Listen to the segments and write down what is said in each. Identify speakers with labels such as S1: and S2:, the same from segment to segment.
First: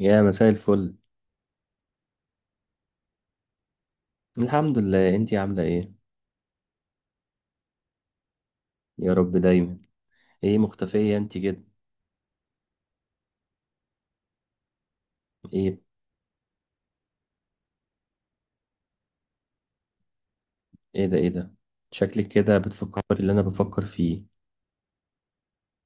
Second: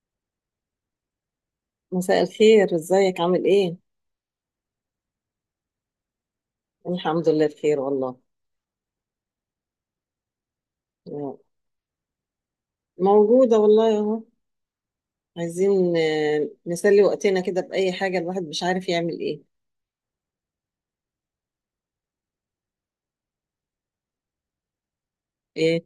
S1: يا مساء الفل.
S2: مساء الخير، ازيك عامل ايه؟
S1: الحمد لله، انتي عاملة ايه؟
S2: الحمد لله، بخير والله.
S1: يا رب دايما. ايه مختفية انتي كده؟
S2: موجودة والله اهو.
S1: ايه؟
S2: عايزين نسلي وقتنا كده بأي حاجة، الواحد مش عارف يعمل ايه.
S1: ايه ده؟ ايه ده؟ شكلك كده بتفكر اللي انا بفكر فيه.
S2: ايه.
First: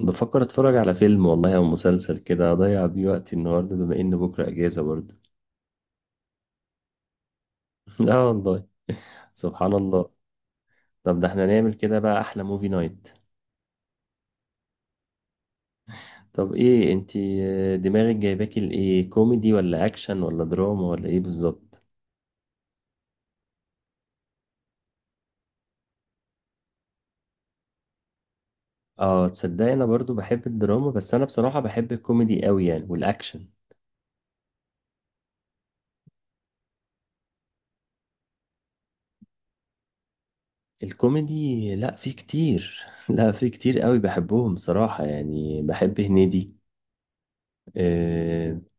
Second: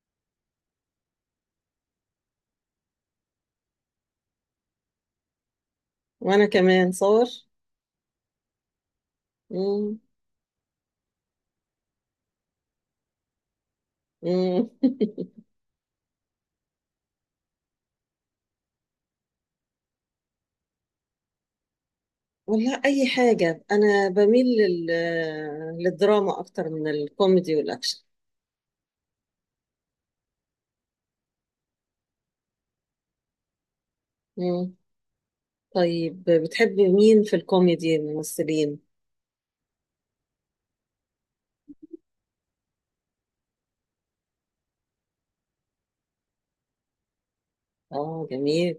S1: بفكر اتفرج على فيلم والله، او مسلسل كده اضيع بيه وقتي النهاردة، بما ان بكرة اجازة برضه.
S2: وانا كمان صور.
S1: لا والله. سبحان
S2: مم.
S1: الله. طب ده احنا نعمل كده بقى احلى موفي نايت.
S2: مم.
S1: طب ايه انتي، دماغك جايباكي لايه، كوميدي ولا اكشن ولا دراما ولا ايه بالظبط؟
S2: والله اي حاجة. انا بميل لل... آه، للدراما اكتر من الكوميدي والاكشن.
S1: اه، تصدقي انا برضو بحب الدراما، بس انا بصراحة بحب الكوميدي قوي يعني والاكشن.
S2: مم. طيب بتحب مين في الكوميدي الممثلين؟
S1: الكوميدي، لا في كتير، لا في كتير قوي بحبهم بصراحة، يعني بحب هنيدي.
S2: اه،
S1: اه.
S2: جميل.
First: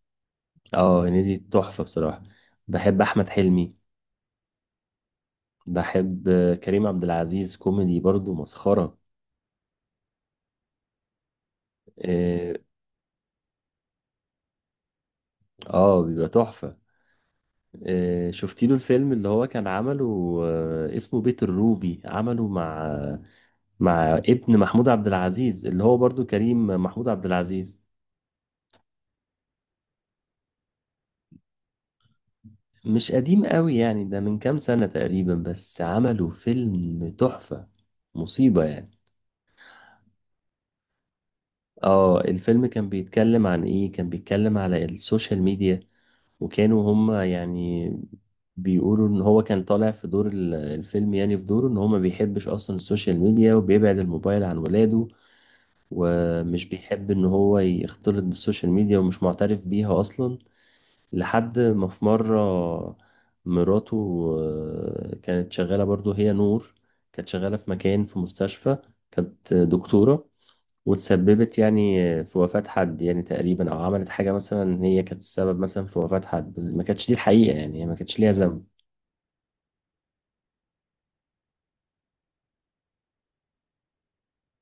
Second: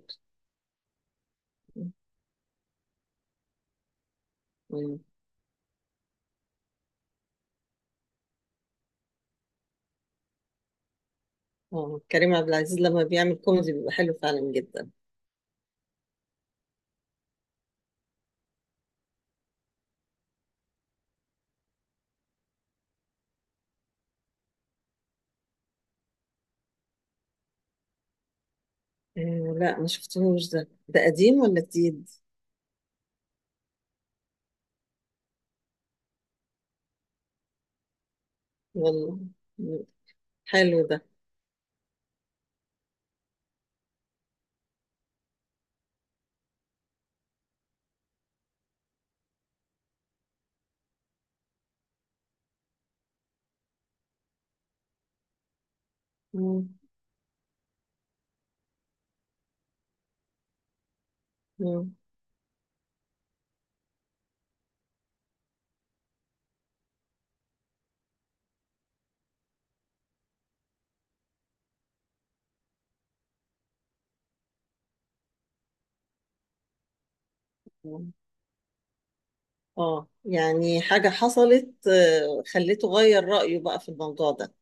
S1: هنيدي تحفة بصراحة. بحب أحمد حلمي.
S2: مم.
S1: بحب كريم عبد العزيز كوميدي برضو مسخرة.
S2: اه، كريم عبد
S1: اه.
S2: العزيز لما بيعمل كوميدي بيبقى حلو فعلا جدا.
S1: بيبقى تحفة. شفتي له الفيلم اللي هو كان عمله، اسمه بيت الروبي، عمله مع ابن محمود عبد العزيز، اللي هو برضو كريم محمود عبد العزيز.
S2: آه لا، ما شفتهوش. ده قديم ولا جديد؟
S1: مش قديم قوي يعني، ده من كام سنة تقريبا، بس عملوا فيلم تحفة. مصيبة يعني.
S2: والله حلو ده.
S1: اه، الفيلم كان بيتكلم عن ايه، كان بيتكلم على السوشيال ميديا، وكانوا هما يعني بيقولوا ان هو كان طالع في دور الفيلم، يعني في دوره ان هو ما بيحبش اصلا السوشيال ميديا، وبيبعد الموبايل عن ولاده، ومش
S2: مم.
S1: بيحب ان هو يختلط بالسوشيال ميديا، ومش معترف بيها اصلا. لحد ما
S2: مم.
S1: في مرة مراته كانت شغالة برضو، هي نور، كانت شغالة في مكان في مستشفى، كانت دكتورة، وتسببت يعني في وفاة حد يعني تقريبا، أو عملت حاجة مثلا إن هي كانت السبب مثلا في وفاة حد، بس ما كانتش دي الحقيقة يعني، هي ما
S2: مم.
S1: كانتش ليها ذنب.
S2: اه، يعني حاجة حصلت خليته غير رأيه بقى في الموضوع ده.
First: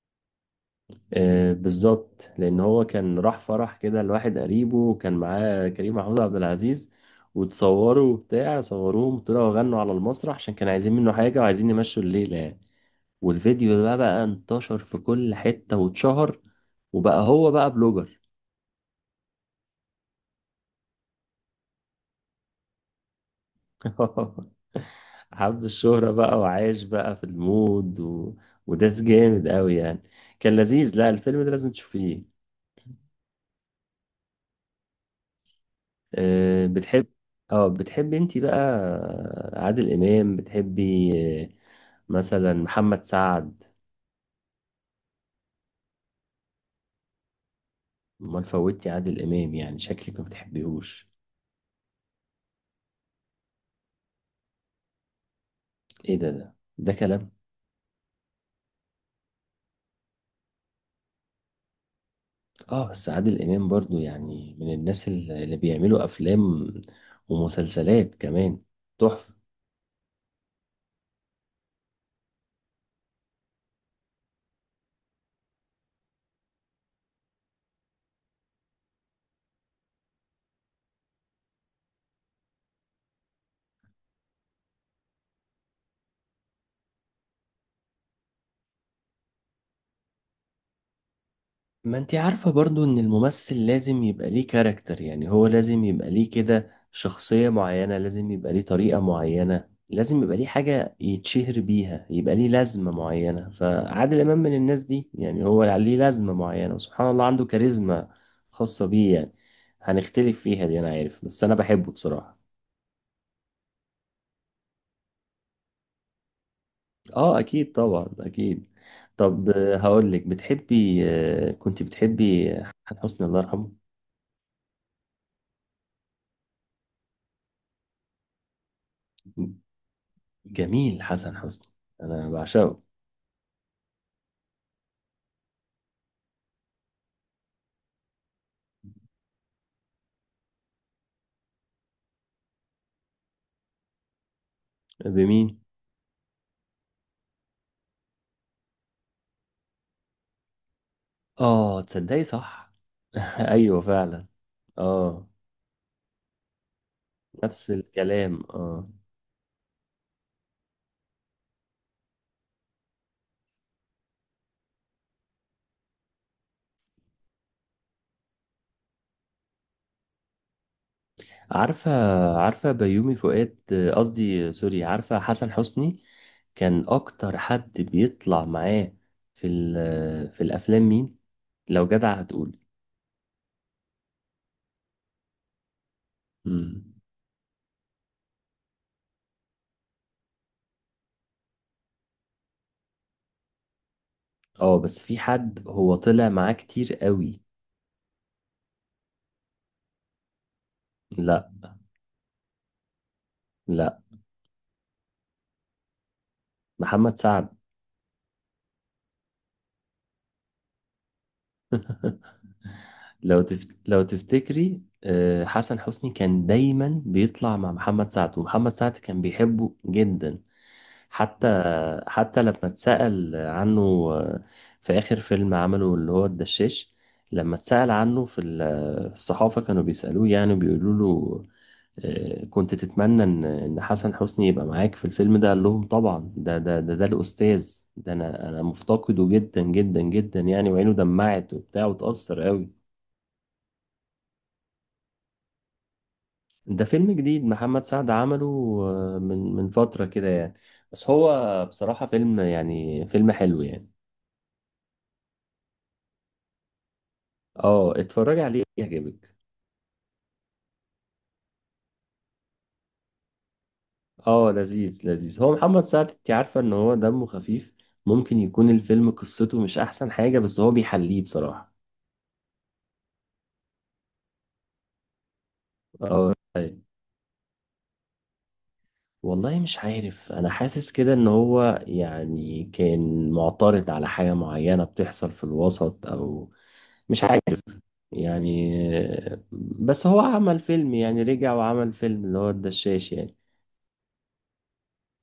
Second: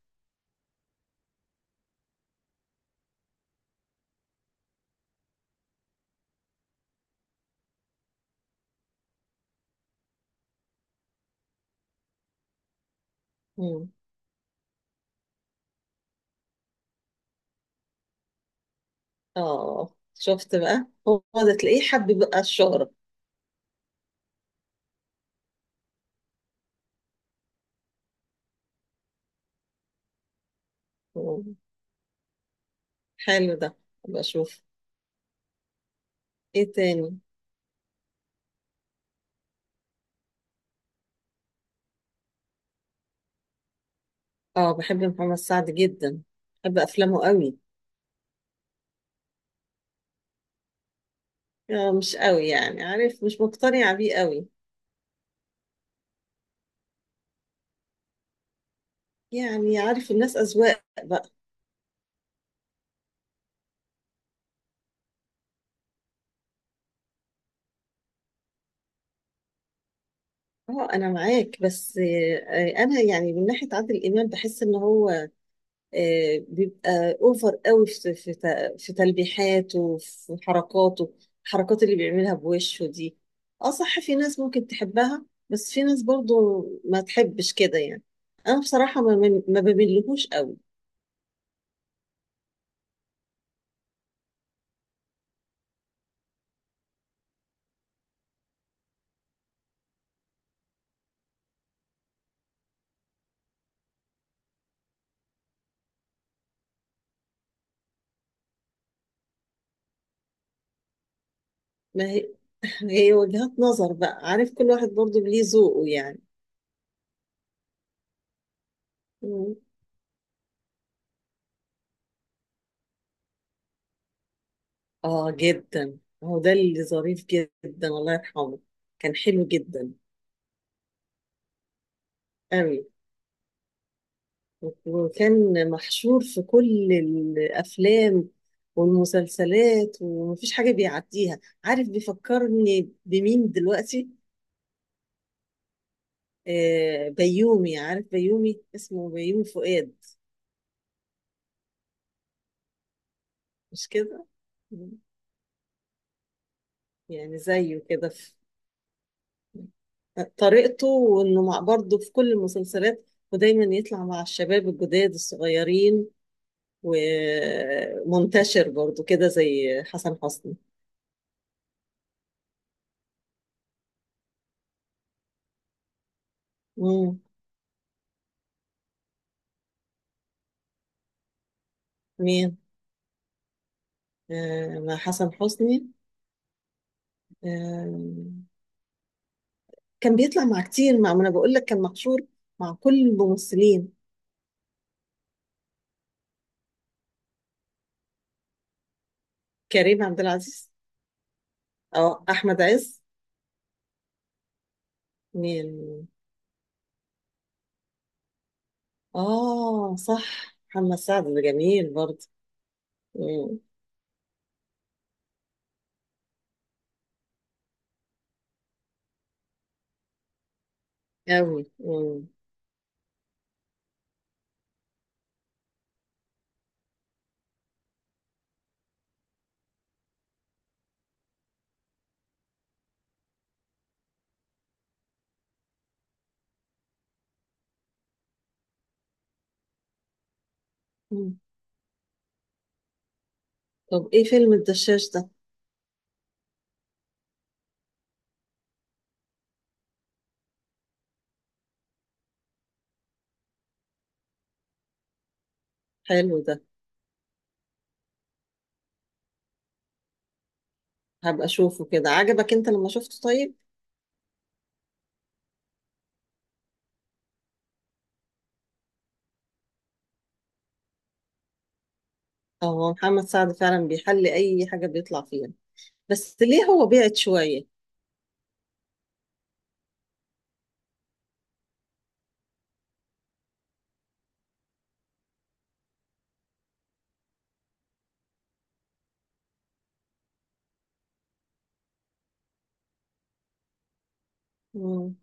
S1: بالظبط، لأن هو كان راح فرح كده لواحد قريبه، وكان معاه كريم محمود عبد العزيز، وتصوروا وبتاع، صوروهم طلعوا غنوا على المسرح عشان كانوا عايزين منه حاجة وعايزين يمشوا الليلة يعني. والفيديو ده
S2: مم.
S1: بقى انتشر في كل حتة واتشهر، وبقى هو بقى بلوجر.
S2: اه شفت؟ بقى هو ده، تلاقيه حب بقى الشهرة.
S1: حب الشهرة بقى، وعايش بقى في المود وداس جامد قوي يعني. كان لذيذ، لا الفيلم ده
S2: مم.
S1: لازم تشوفيه.
S2: حلو ده. ابقى اشوف.
S1: أه
S2: ايه تاني؟
S1: بتحبي انتي بقى، عادل امام بتحبي؟ آه، مثلا محمد سعد.
S2: اه، بحب محمد سعد جدا. بحب افلامه قوي.
S1: امال فوتي عادل امام يعني، شكلك ما بتحبيهوش.
S2: آه، مش قوي يعني، عارف، مش مقتنعة بيه قوي.
S1: ايه ده كلام؟
S2: يعني عارف، الناس أذواق بقى.
S1: اه بس عادل امام برضو يعني من الناس اللي بيعملوا افلام ومسلسلات كمان، تحفه.
S2: اه انا معاك بس. انا يعني من ناحيه عادل امام بحس ان هو بيبقى اوفر قوي في تلبيحاته وفي حركاته. الحركات اللي بيعملها بوشه دي. اه صح، في ناس ممكن تحبها بس في ناس برضو ما تحبش كده يعني. انا بصراحه ما بملهوش قوي.
S1: ما انتي عارفه برضو ان الممثل لازم يبقى ليه كاركتر، يعني هو لازم يبقى ليه كده شخصيه معينه، لازم يبقى ليه طريقه معينه، لازم يبقى ليه حاجه يتشهر بيها، يبقى ليه لازمه معينه، فعادل امام من الناس دي يعني، هو ليه لازمه معينه، وسبحان الله عنده كاريزما خاصه بيه يعني. هنختلف فيها دي، انا عارف، بس انا بحبه
S2: ما هي.
S1: بصراحه.
S2: هي وجهات نظر بقى، عارف، كل واحد برضو ليه ذوقه يعني.
S1: اه اكيد، طبعا اكيد. طب،
S2: مم.
S1: هقول لك، بتحبي آه، كنت بتحبي حسن حسني الله يرحمه؟
S2: اه، جدا. هو ده اللي ظريف جدا، الله يرحمه. كان حلو جدا.
S1: جميل حسن حسني، انا بعشقه.
S2: أوي. وكان محشور في كل الأفلام والمسلسلات، ومفيش حاجة بيعديها. عارف بيفكرني بمين دلوقتي؟
S1: بمين؟
S2: بيومي. عارف بيومي؟ اسمه بيومي فؤاد.
S1: اه تصدقي، صح. ايوه
S2: مش كده؟
S1: فعلا. اه،
S2: يعني
S1: نفس
S2: زيه كده في
S1: الكلام اه.
S2: طريقته، وإنه مع برضه في كل المسلسلات. ودايما يطلع مع الشباب الجداد الصغيرين. ومنتشر برضه كده زي حسن حسني.
S1: عارفه، بيومي فؤاد، قصدي، سوري، عارفه حسن حسني كان
S2: مم.
S1: اكتر حد بيطلع معاه في الافلام، مين؟ لو جدع
S2: مين؟
S1: هتقول.
S2: مع حسن حسني.
S1: مم.
S2: آه، كان بيطلع مع كتير. مع ما انا بقول لك، كان محشور مع كل الممثلين.
S1: اه بس في حد هو طلع معاه كتير قوي.
S2: كريم عبد العزيز؟
S1: لا،
S2: اه، احمد عز؟
S1: لا،
S2: مين؟
S1: محمد سعد.
S2: اه صح، محمد سعد ده جميل برضه. مم.
S1: لو تفتكري حسن حسني كان دايما بيطلع مع محمد سعد، ومحمد سعد كان بيحبه جدا. حتى
S2: أوي. مم.
S1: لما اتسأل عنه آه، في آخر فيلم عمله اللي هو الدشاش، لما اتسأل عنه الصحافة، كانوا بيسألوه يعني، بيقولوا له، كنت تتمنى ان حسن حسني يبقى معاك في الفيلم ده؟ قال لهم طبعا، ده الاستاذ، ده انا، مفتقده جدا جدا جدا يعني، وعينه
S2: مم.
S1: دمعت وبتاع، وتأثر قوي.
S2: طب ايه فيلم الدشاش ده؟
S1: ده فيلم جديد محمد سعد عمله من فترة كده يعني، بس هو بصراحة فيلم يعني فيلم حلو يعني.
S2: حلو ده.
S1: اه اتفرج عليه يعجبك.
S2: هبقى اشوفه كده. عجبك انت لما شفته؟ طيب.
S1: اه لذيذ لذيذ، هو محمد سعد انت عارفة ان هو دمه خفيف، ممكن يكون الفيلم قصته مش احسن حاجة، بس هو بيحليه بصراحة.
S2: اه، هو محمد سعد فعلا بيحل اي حاجة بيطلع فيها.
S1: اه
S2: بس ليه هو بعد شوية؟
S1: والله مش عارف، انا حاسس كده ان هو يعني كان معترض على حاجة معينة بتحصل في الوسط، او مش عارف يعني، بس هو عمل فيلم يعني، رجع وعمل فيلم اللي هو الدشاش يعني.
S2: مم.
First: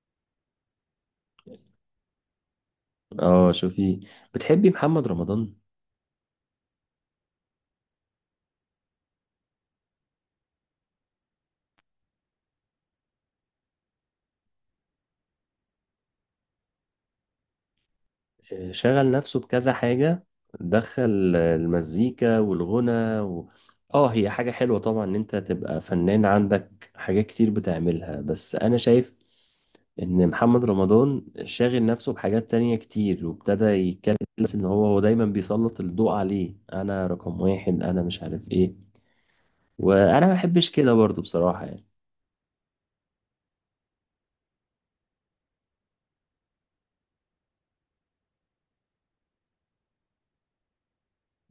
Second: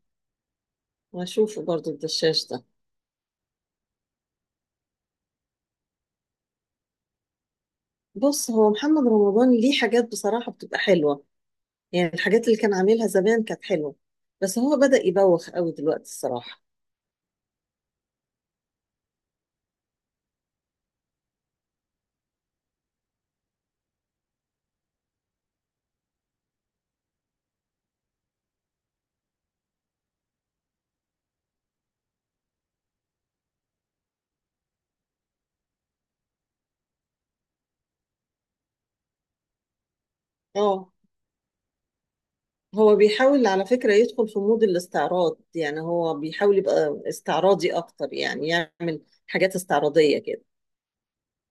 S2: واشوفه برضه الدشاش ده.
S1: اه شوفي، بتحبي محمد رمضان؟
S2: بص، هو محمد رمضان ليه حاجات بصراحة بتبقى حلوة. يعني الحاجات اللي كان عاملها زمان كانت حلوة. بس هو بدأ يبوخ قوي دلوقتي الصراحة.
S1: شغل نفسه بكذا حاجة، دخل المزيكا والغنى و... اه هي حاجة حلوة طبعا ان انت تبقى فنان عندك حاجات كتير بتعملها، بس انا شايف ان محمد رمضان شاغل نفسه بحاجات تانية كتير، وابتدى يتكلم، بس ان هو دايما بيسلط الضوء عليه، انا رقم واحد، انا مش عارف ايه، وانا ما بحبش كده
S2: اه،
S1: برضو بصراحة يعني.
S2: هو بيحاول على فكرة يدخل في مود الاستعراض. يعني هو بيحاول يبقى استعراضي أكتر، يعني يعمل حاجات استعراضية كده.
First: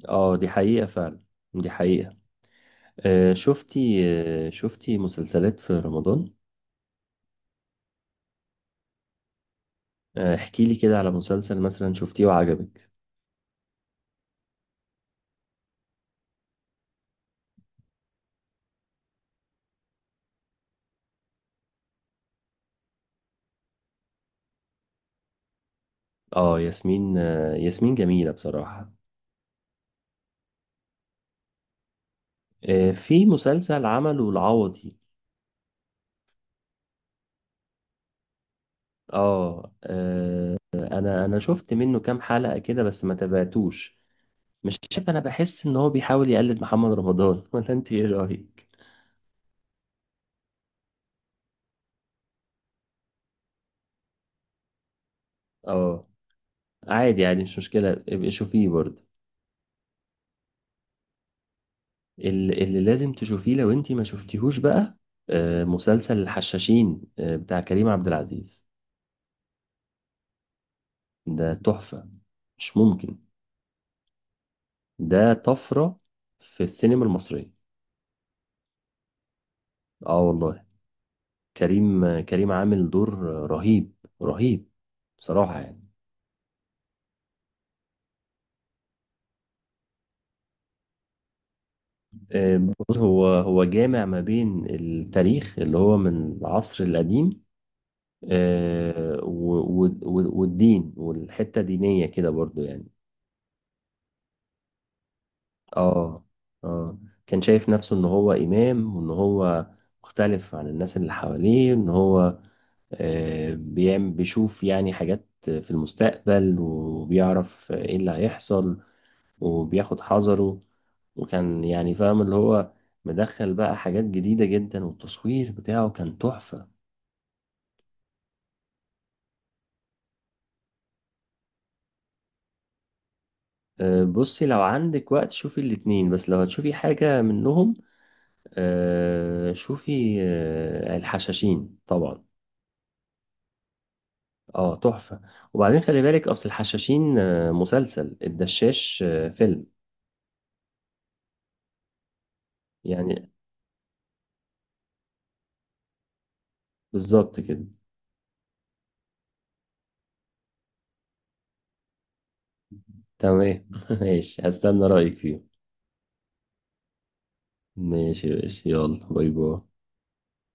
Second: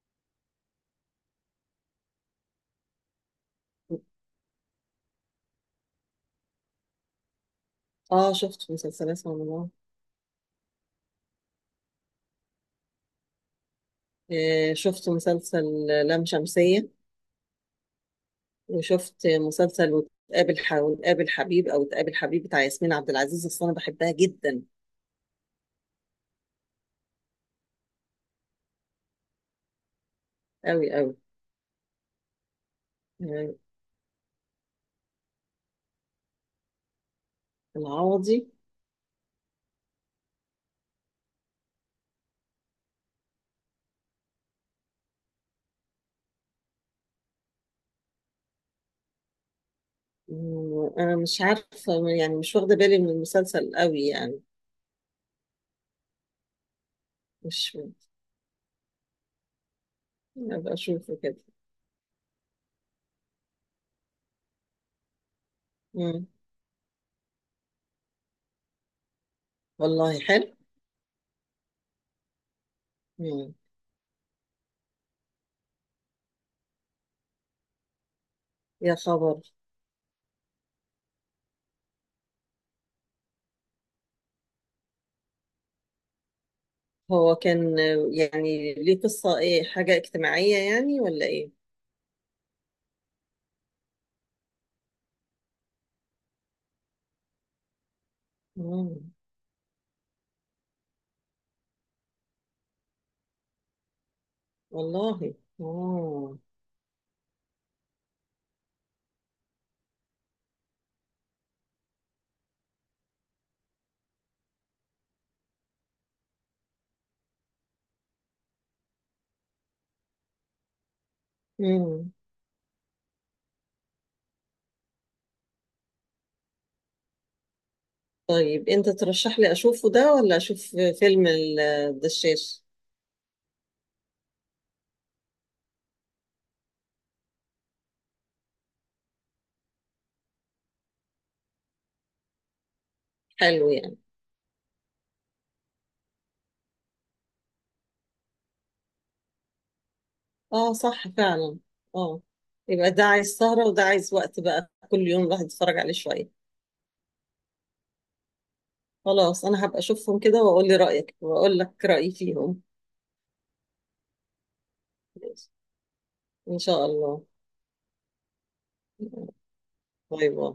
S1: اه دي حقيقة فعلا، دي حقيقة. آه شفتي شفتي مسلسلات في رمضان؟
S2: اه، شفت مسلسلات رمضان.
S1: احكي لي كده على مسلسل مثلا شفتيه وعجبك.
S2: آه، شفت مسلسل لام شمسية. وشفت مسلسل وتقابل حبيب، أو تقابل حبيب بتاع ياسمين عبد العزيز. أصل أنا بحبها جدا.
S1: ياسمين جميلة بصراحة.
S2: قوي.
S1: في
S2: قوي.
S1: مسلسل عمله العوضي.
S2: العوضي.
S1: اه، انا شفت منه كام حلقة كده بس ما تابعتوش. مش شايف، انا بحس ان هو بيحاول يقلد محمد رمضان. ولا انت ايه رأيك؟
S2: مم. انا مش عارفه. يعني مش واخده بالي من المسلسل قوي يعني.
S1: اه عادي يعني، مش
S2: مش.
S1: مشكلة، ابقي شوفيه برضه.
S2: ابقى اشوفه كده.
S1: اللي لازم تشوفيه لو انت ما شفتيهوش بقى، مسلسل
S2: مم.
S1: الحشاشين بتاع كريم عبد العزيز.
S2: والله حلو.
S1: ده تحفة، مش ممكن.
S2: مم.
S1: ده طفرة في السينما المصرية.
S2: يا خبر.
S1: اه والله. كريم عامل دور رهيب رهيب بصراحة يعني.
S2: هو كان يعني ليه قصه ايه؟ حاجه اجتماعيه يعني ولا ايه؟
S1: بص، هو جامع ما بين التاريخ اللي هو من العصر القديم،
S2: مم.
S1: والدين والحتة دينية كده برضو يعني.
S2: والله.
S1: اه
S2: اه.
S1: اه، كان شايف نفسه ان هو امام، وان هو مختلف عن الناس اللي حواليه، ان هو آه، بيعمل بيشوف يعني حاجات في المستقبل، وبيعرف ايه اللي هيحصل، وبياخد حذره، وكان يعني
S2: مم.
S1: فاهم اللي هو مدخل بقى حاجات جديدة جدا، والتصوير بتاعه كان تحفة.
S2: طيب انت ترشح لي اشوفه ده، ولا اشوف فيلم الدشاش؟
S1: بصي، لو عندك وقت شوفي الاتنين، بس لو هتشوفي حاجة منهم، شوفي الحشاشين طبعا.
S2: حلو يعني.
S1: اه تحفة. وبعدين خلي بالك، اصل الحشاشين مسلسل، الدشاش فيلم.
S2: اه، صح فعلا. اه. يبقى ده
S1: يعني
S2: عايز سهرة، وده عايز وقت بقى، كل يوم الواحد يتفرج عليه شوية.
S1: بالظبط كده.
S2: خلاص، انا هبقى اشوفهم كده واقول لي رأيك واقول لك رأيي فيهم.
S1: تمام. ماشي، هستنى رأيك
S2: ماشي.
S1: فيه.
S2: ان شاء الله.
S1: ماشي ماشي، يلا باي باي.
S2: باي باي.